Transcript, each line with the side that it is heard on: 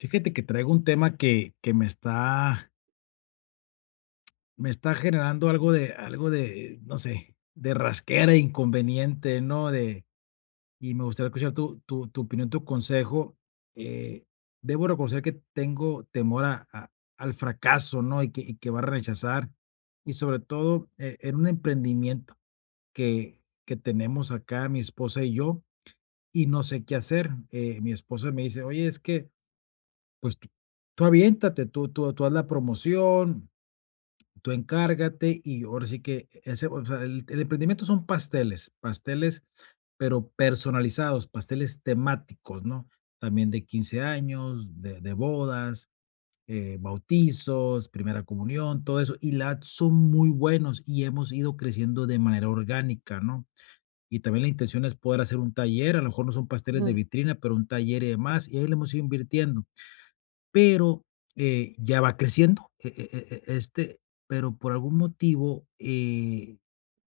left: Fíjate que traigo un tema que me me está generando algo de, no sé, de rasquera, inconveniente, ¿no? De, y me gustaría escuchar tu opinión, tu consejo. Eh, Debo reconocer que tengo temor al fracaso, ¿no? Y que va a rechazar. Y sobre todo en un emprendimiento que, que tenemos acá, mi esposa y yo, y no sé qué hacer. Mi esposa me dice, oye, es que pues tú aviéntate, tú haz la promoción, tú encárgate y ahora sí que ese, o sea, el emprendimiento son pasteles, pero personalizados, pasteles temáticos, ¿no? También de 15 años, de bodas, bautizos, primera comunión, todo eso, y la son muy buenos y hemos ido creciendo de manera orgánica, ¿no? Y también la intención es poder hacer un taller, a lo mejor no son pasteles de
right: Ujú.
left: vitrina, pero un taller y demás, y ahí le hemos ido invirtiendo. Pero, ya va creciendo, pero por algún motivo,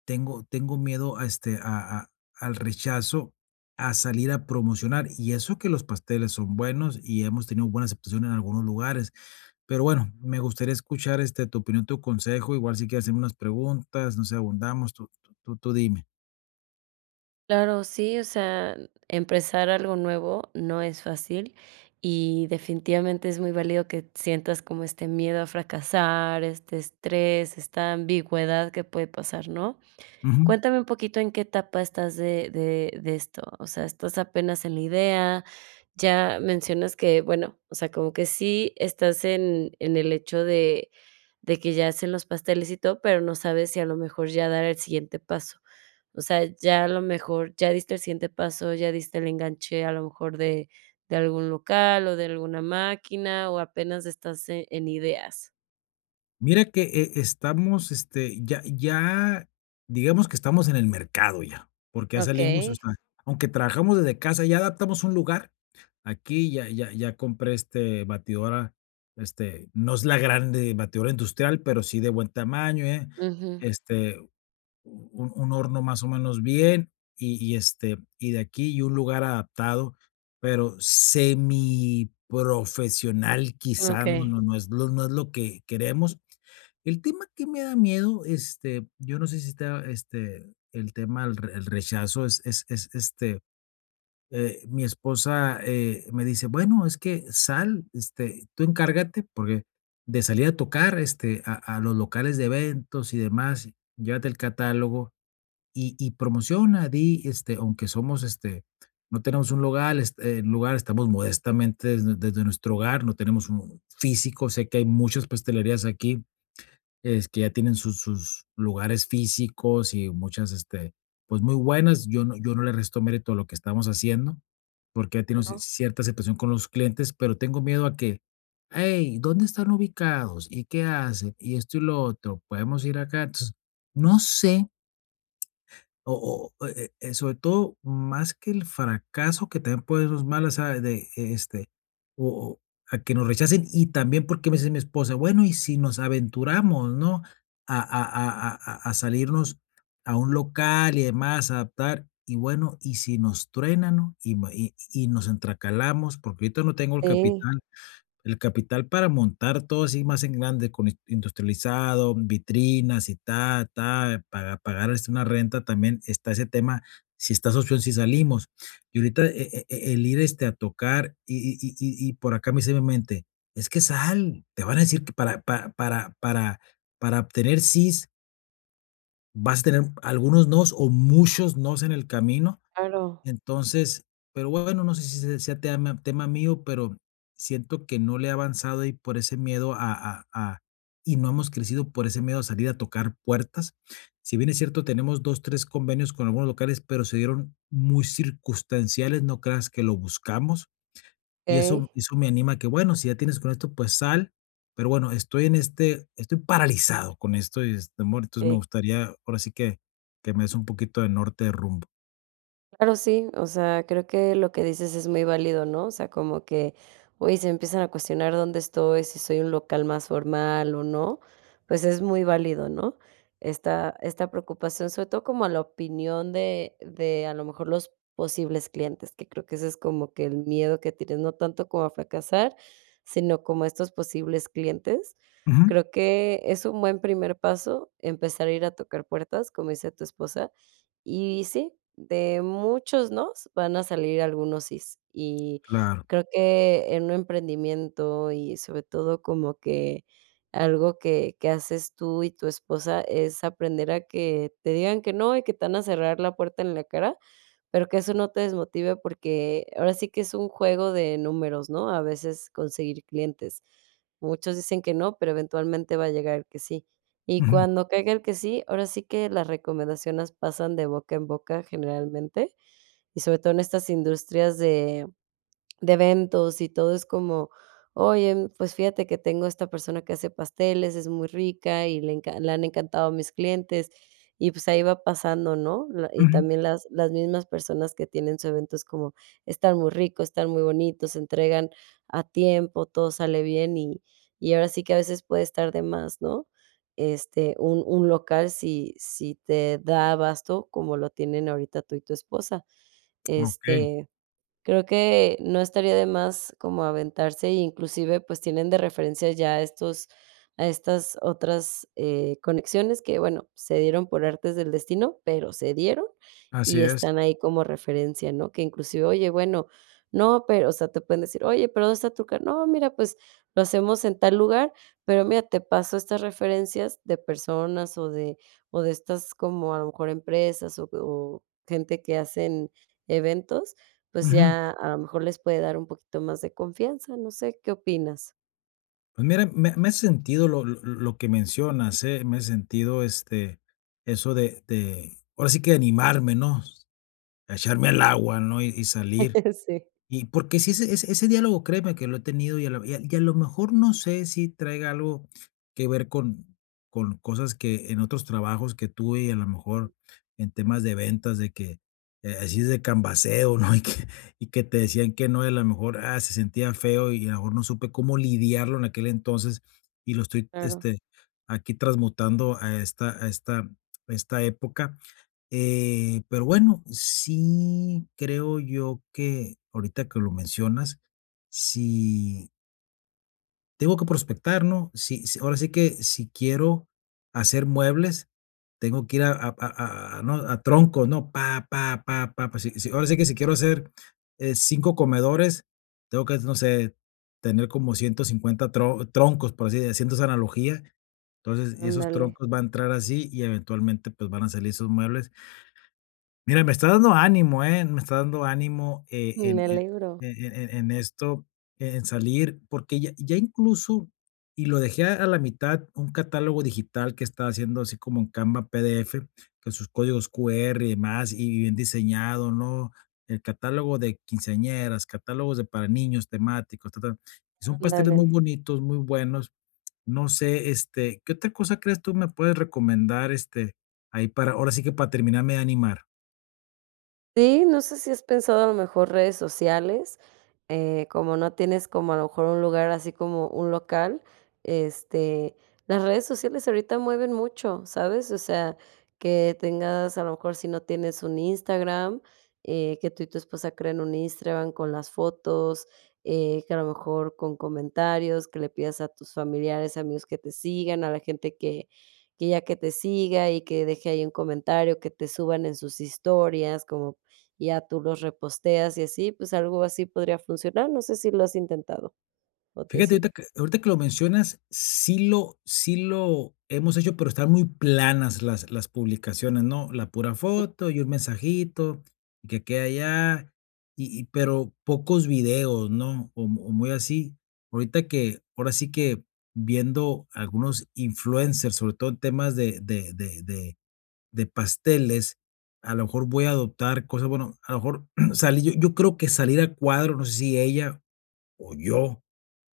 left: tengo miedo a, a al rechazo, a salir a promocionar, y eso que los pasteles son buenos y hemos tenido buena aceptación en algunos lugares. Pero bueno, me gustaría escuchar, tu opinión, tu consejo, igual si quieres hacerme unas preguntas, no sé, abundamos, tú dime.
right: Claro, sí, o sea, empezar algo nuevo no es fácil y definitivamente es muy válido que sientas como este miedo a fracasar, este estrés, esta ambigüedad que puede pasar, ¿no?
left: Ujú.
right: Cuéntame un poquito en qué etapa estás de esto, o sea, ¿estás apenas en la idea? Ya mencionas que, bueno, o sea, como que sí estás en el hecho de que ya hacen los pasteles y todo, pero no sabes si a lo mejor ya dar el siguiente paso. O sea, ya a lo mejor ya diste el siguiente paso, ya diste el enganche a lo mejor de algún local o de alguna máquina, o apenas estás en ideas.
left: Mira que, estamos, ya, digamos que estamos en el mercado ya, porque ya salimos, o
right: Okey.
left: sea, aunque trabajamos desde casa, ya adaptamos un lugar. Aquí ya compré, batidora, no es la grande batidora industrial, pero sí de buen tamaño, ¿eh?
right: Ujú.
left: Este un horno más o menos bien y, y de aquí y un lugar adaptado, pero semiprofesional quizá,
right: Okey.
left: no es lo no es lo que queremos. El tema que me da miedo, yo no sé si está, el tema el rechazo es es, mi esposa, me dice: "Bueno, es que sal, este, tú encárgate, porque de salir a tocar, este, a los locales de eventos y demás, llévate el catálogo" y promociona, di, aunque somos, no tenemos un lugar, lugar, estamos modestamente desde nuestro hogar, no tenemos un físico, sé que hay muchas pastelerías aquí, es que ya tienen sus lugares físicos y muchas, pues, muy buenas. Yo no le resto mérito a lo que estamos haciendo, porque ya tenemos
right: ¿No?
left: cierta aceptación con los clientes, pero tengo miedo a que: "Hey, ¿dónde están ubicados? ¿Y qué hacen? Y esto y lo otro, ¿podemos ir acá?". Entonces, no sé o sobre todo, más que el fracaso, que también puede ser mala, o sea, de, o o a que nos rechacen, y también porque me dice mi esposa: "Bueno, y si nos aventuramos, ¿no?, a salirnos a un local y demás, adaptar, y bueno, y si nos truenan, ¿no?, y nos entracalamos porque ahorita no tengo el
right: Sí,
left: capital". El capital para montar todo así más en grande, con industrializado, vitrinas y ta, ta, para pagar una renta también está ese tema, si estás opción, si salimos. Y ahorita el ir a tocar y por acá me hice mi mente, es que sal, te van a decir que para obtener sís, vas a tener algunos nos o muchos nos en el camino.
right: claro.
left: Entonces, pero bueno, no sé si se sea tema mío, pero siento que no le he avanzado y por ese miedo a y no hemos crecido por ese miedo a salir a tocar puertas. Si bien es cierto, tenemos 2 3 convenios con algunos locales, pero se dieron muy circunstanciales, no creas que lo buscamos, y
right: Okey,
left: eso me anima a que, bueno, si ya tienes con esto, pues sal, pero bueno, estoy en este estoy paralizado con esto y este amor, entonces me
right: eh,
left: gustaría ahora sí que me des un poquito de norte de rumbo.
right: claro, sí, o sea, creo que lo que dices es muy válido, ¿no? O sea, como que, oye, se empiezan a cuestionar dónde estoy, si soy un local más formal o no, pues es muy válido, ¿no? Esta preocupación, sobre todo como a la opinión de a lo mejor los posibles clientes, que creo que ese es como que el miedo que tienes, no tanto como a fracasar, sino como a estos posibles clientes.
left: Ujú,
right: Creo que es un buen primer paso empezar a ir a tocar puertas, como dice tu esposa. Y sí, de muchos nos van a salir algunos sís. Y
left: claro.
right: creo que en un emprendimiento y sobre todo como que algo que haces tú y tu esposa es aprender a que te digan que no y que te van a cerrar la puerta en la cara, pero que eso no te desmotive porque ahora sí que es un juego de números, ¿no? A veces conseguir clientes. Muchos dicen que no, pero eventualmente va a llegar que sí. Y
left: Ujú.
right: cuando caiga el que sí, ahora sí que las recomendaciones pasan de boca en boca generalmente, y sobre todo en estas industrias de eventos y todo es como, oye, pues fíjate que tengo esta persona que hace pasteles, es muy rica y le han encantado a mis clientes. Y pues ahí va pasando, ¿no? La- Y
left: Ujú.
right: también las mismas personas que tienen su evento es como, están muy ricos, están muy bonitos, se entregan a tiempo, todo sale bien y ahora sí que a veces puede estar de más, ¿no? Este, un local si te da abasto como lo tienen ahorita tú y tu esposa.
left: Okey,
right: Este, creo que no estaría de más como aventarse, e inclusive, pues, tienen de referencia ya estos a estas otras, conexiones que, bueno, se dieron por artes del destino, pero se dieron
left: así
right: y
left: es.
right: están ahí como referencia, ¿no? Que inclusive, oye, bueno, no, pero o sea, te pueden decir: "Oye, pero, ¿dónde está tu car" "No, mira, pues, lo hacemos en tal lugar, pero mira, te paso estas referencias de personas o de estas como, a lo mejor, empresas o gente que hacen eventos, pues
left: Ujú.
right: ya a lo mejor les puede dar un poquito más de confianza, no sé, ¿qué opinas?"
left: Pues mira, me hace sentido lo que mencionas, ¿eh? Me hace sentido, eso de ahora sí que animarme, ¿no? Echarme al agua, ¿no? Y salir.
right: Sí.
left: Y porque si ese diálogo, créeme que lo he tenido y a lo mejor no sé si traiga algo que ver con cosas que en otros trabajos que tuve y a lo mejor en temas de ventas de que, así es de cambaceo, ¿no? Y que te decían que no, y a lo mejor, ah, se sentía feo y a lo mejor no supe cómo lidiarlo en aquel entonces y lo estoy,
right: Claro,
left: aquí transmutando a esta época. Pero bueno, sí creo yo que ahorita que lo mencionas, si tengo que prospectar, ¿no? Ahora sí que si quiero hacer muebles, tengo que ir ¿no? a troncos, ¿no? Pa, pa, pa, pa, pa. Ahora sí que si quiero hacer 5 comedores, tengo que, no sé, tener como 150 troncos, por así decirlo, haciendo esa analogía. Entonces, y esos
right: ándale,
left: troncos van a entrar así y eventualmente pues van a salir esos muebles. Mira, me está dando ánimo, ¿eh? Me está dando ánimo,
right: me alegro,
left: en esto, en salir, porque ya incluso, y lo dejé a la mitad, un catálogo digital que estaba haciendo así como en Canva PDF, con sus códigos QR y demás, y bien diseñado, ¿no? El catálogo de quinceañeras, catálogos de para niños temáticos, ta, ta. Son pasteles
right: ándale.
left: muy bonitos, muy buenos. No sé, ¿qué otra cosa crees tú me puedes recomendar, ahí para ahora sí que para terminarme de animar?
right: Sí, no sé si has pensado a lo mejor redes sociales, como no tienes como a lo mejor un lugar así como un local, este, las redes sociales ahorita mueven mucho, ¿sabes? O sea, que tengas a lo mejor si no tienes un Instagram, que tú y tu esposa creen un Instagram con las fotos, que a lo mejor con comentarios, que le pidas a tus familiares, amigos que te sigan, a la gente que ya que te siga y que deje ahí un comentario, que te suban en sus historias, como ya tú los reposteas y así, pues algo así podría funcionar, no sé si lo has intentado o te
left: Fíjate,
right: sirve.
left: ahorita que lo mencionas, sí lo hemos hecho, pero están muy planas las publicaciones, ¿no? La pura foto y un mensajito, y que aquí, allá, y pero pocos videos, ¿no? O muy así. Ahorita que ahora sí que viendo algunos influencers, sobre todo en temas de pasteles, a lo mejor voy a adoptar cosas, bueno, a lo mejor salir yo creo que salir a cuadro, no sé si ella o yo,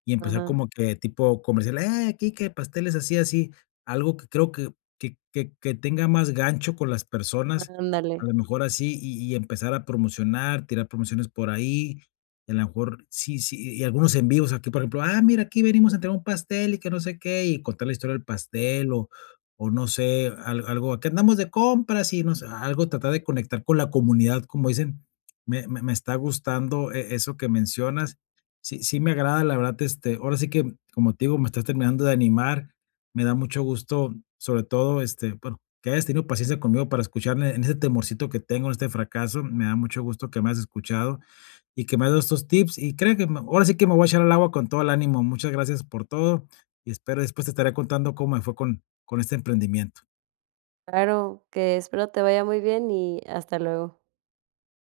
left: y empezar
right: Ajá,
left: como que tipo comercial, aquí que pasteles así, así, algo que creo que tenga más gancho con las personas, a
right: ándale.
left: lo mejor así, y empezar a promocionar, tirar promociones por ahí, y a lo mejor sí, y algunos en vivos aquí, por ejemplo, ah, mira, aquí venimos a entregar un pastel y que no sé qué, y contar la historia del pastel o no sé, al algo, aquí andamos de compras y no sé, algo tratar de conectar con la comunidad, como dicen, me está gustando eso que mencionas. Sí, sí me agrada, la verdad, ahora sí que, como te digo, me estás terminando de animar, me da mucho gusto, sobre todo, bueno, que hayas tenido paciencia conmigo para escucharme en ese temorcito que tengo, en este fracaso, me da mucho gusto que me hayas escuchado y que me has dado estos tips y creo que ahora sí que me voy a echar al agua con todo el ánimo. Muchas gracias por todo y espero después te estaré contando cómo me fue con este emprendimiento.
right: Claro, que espero te vaya muy bien y hasta luego.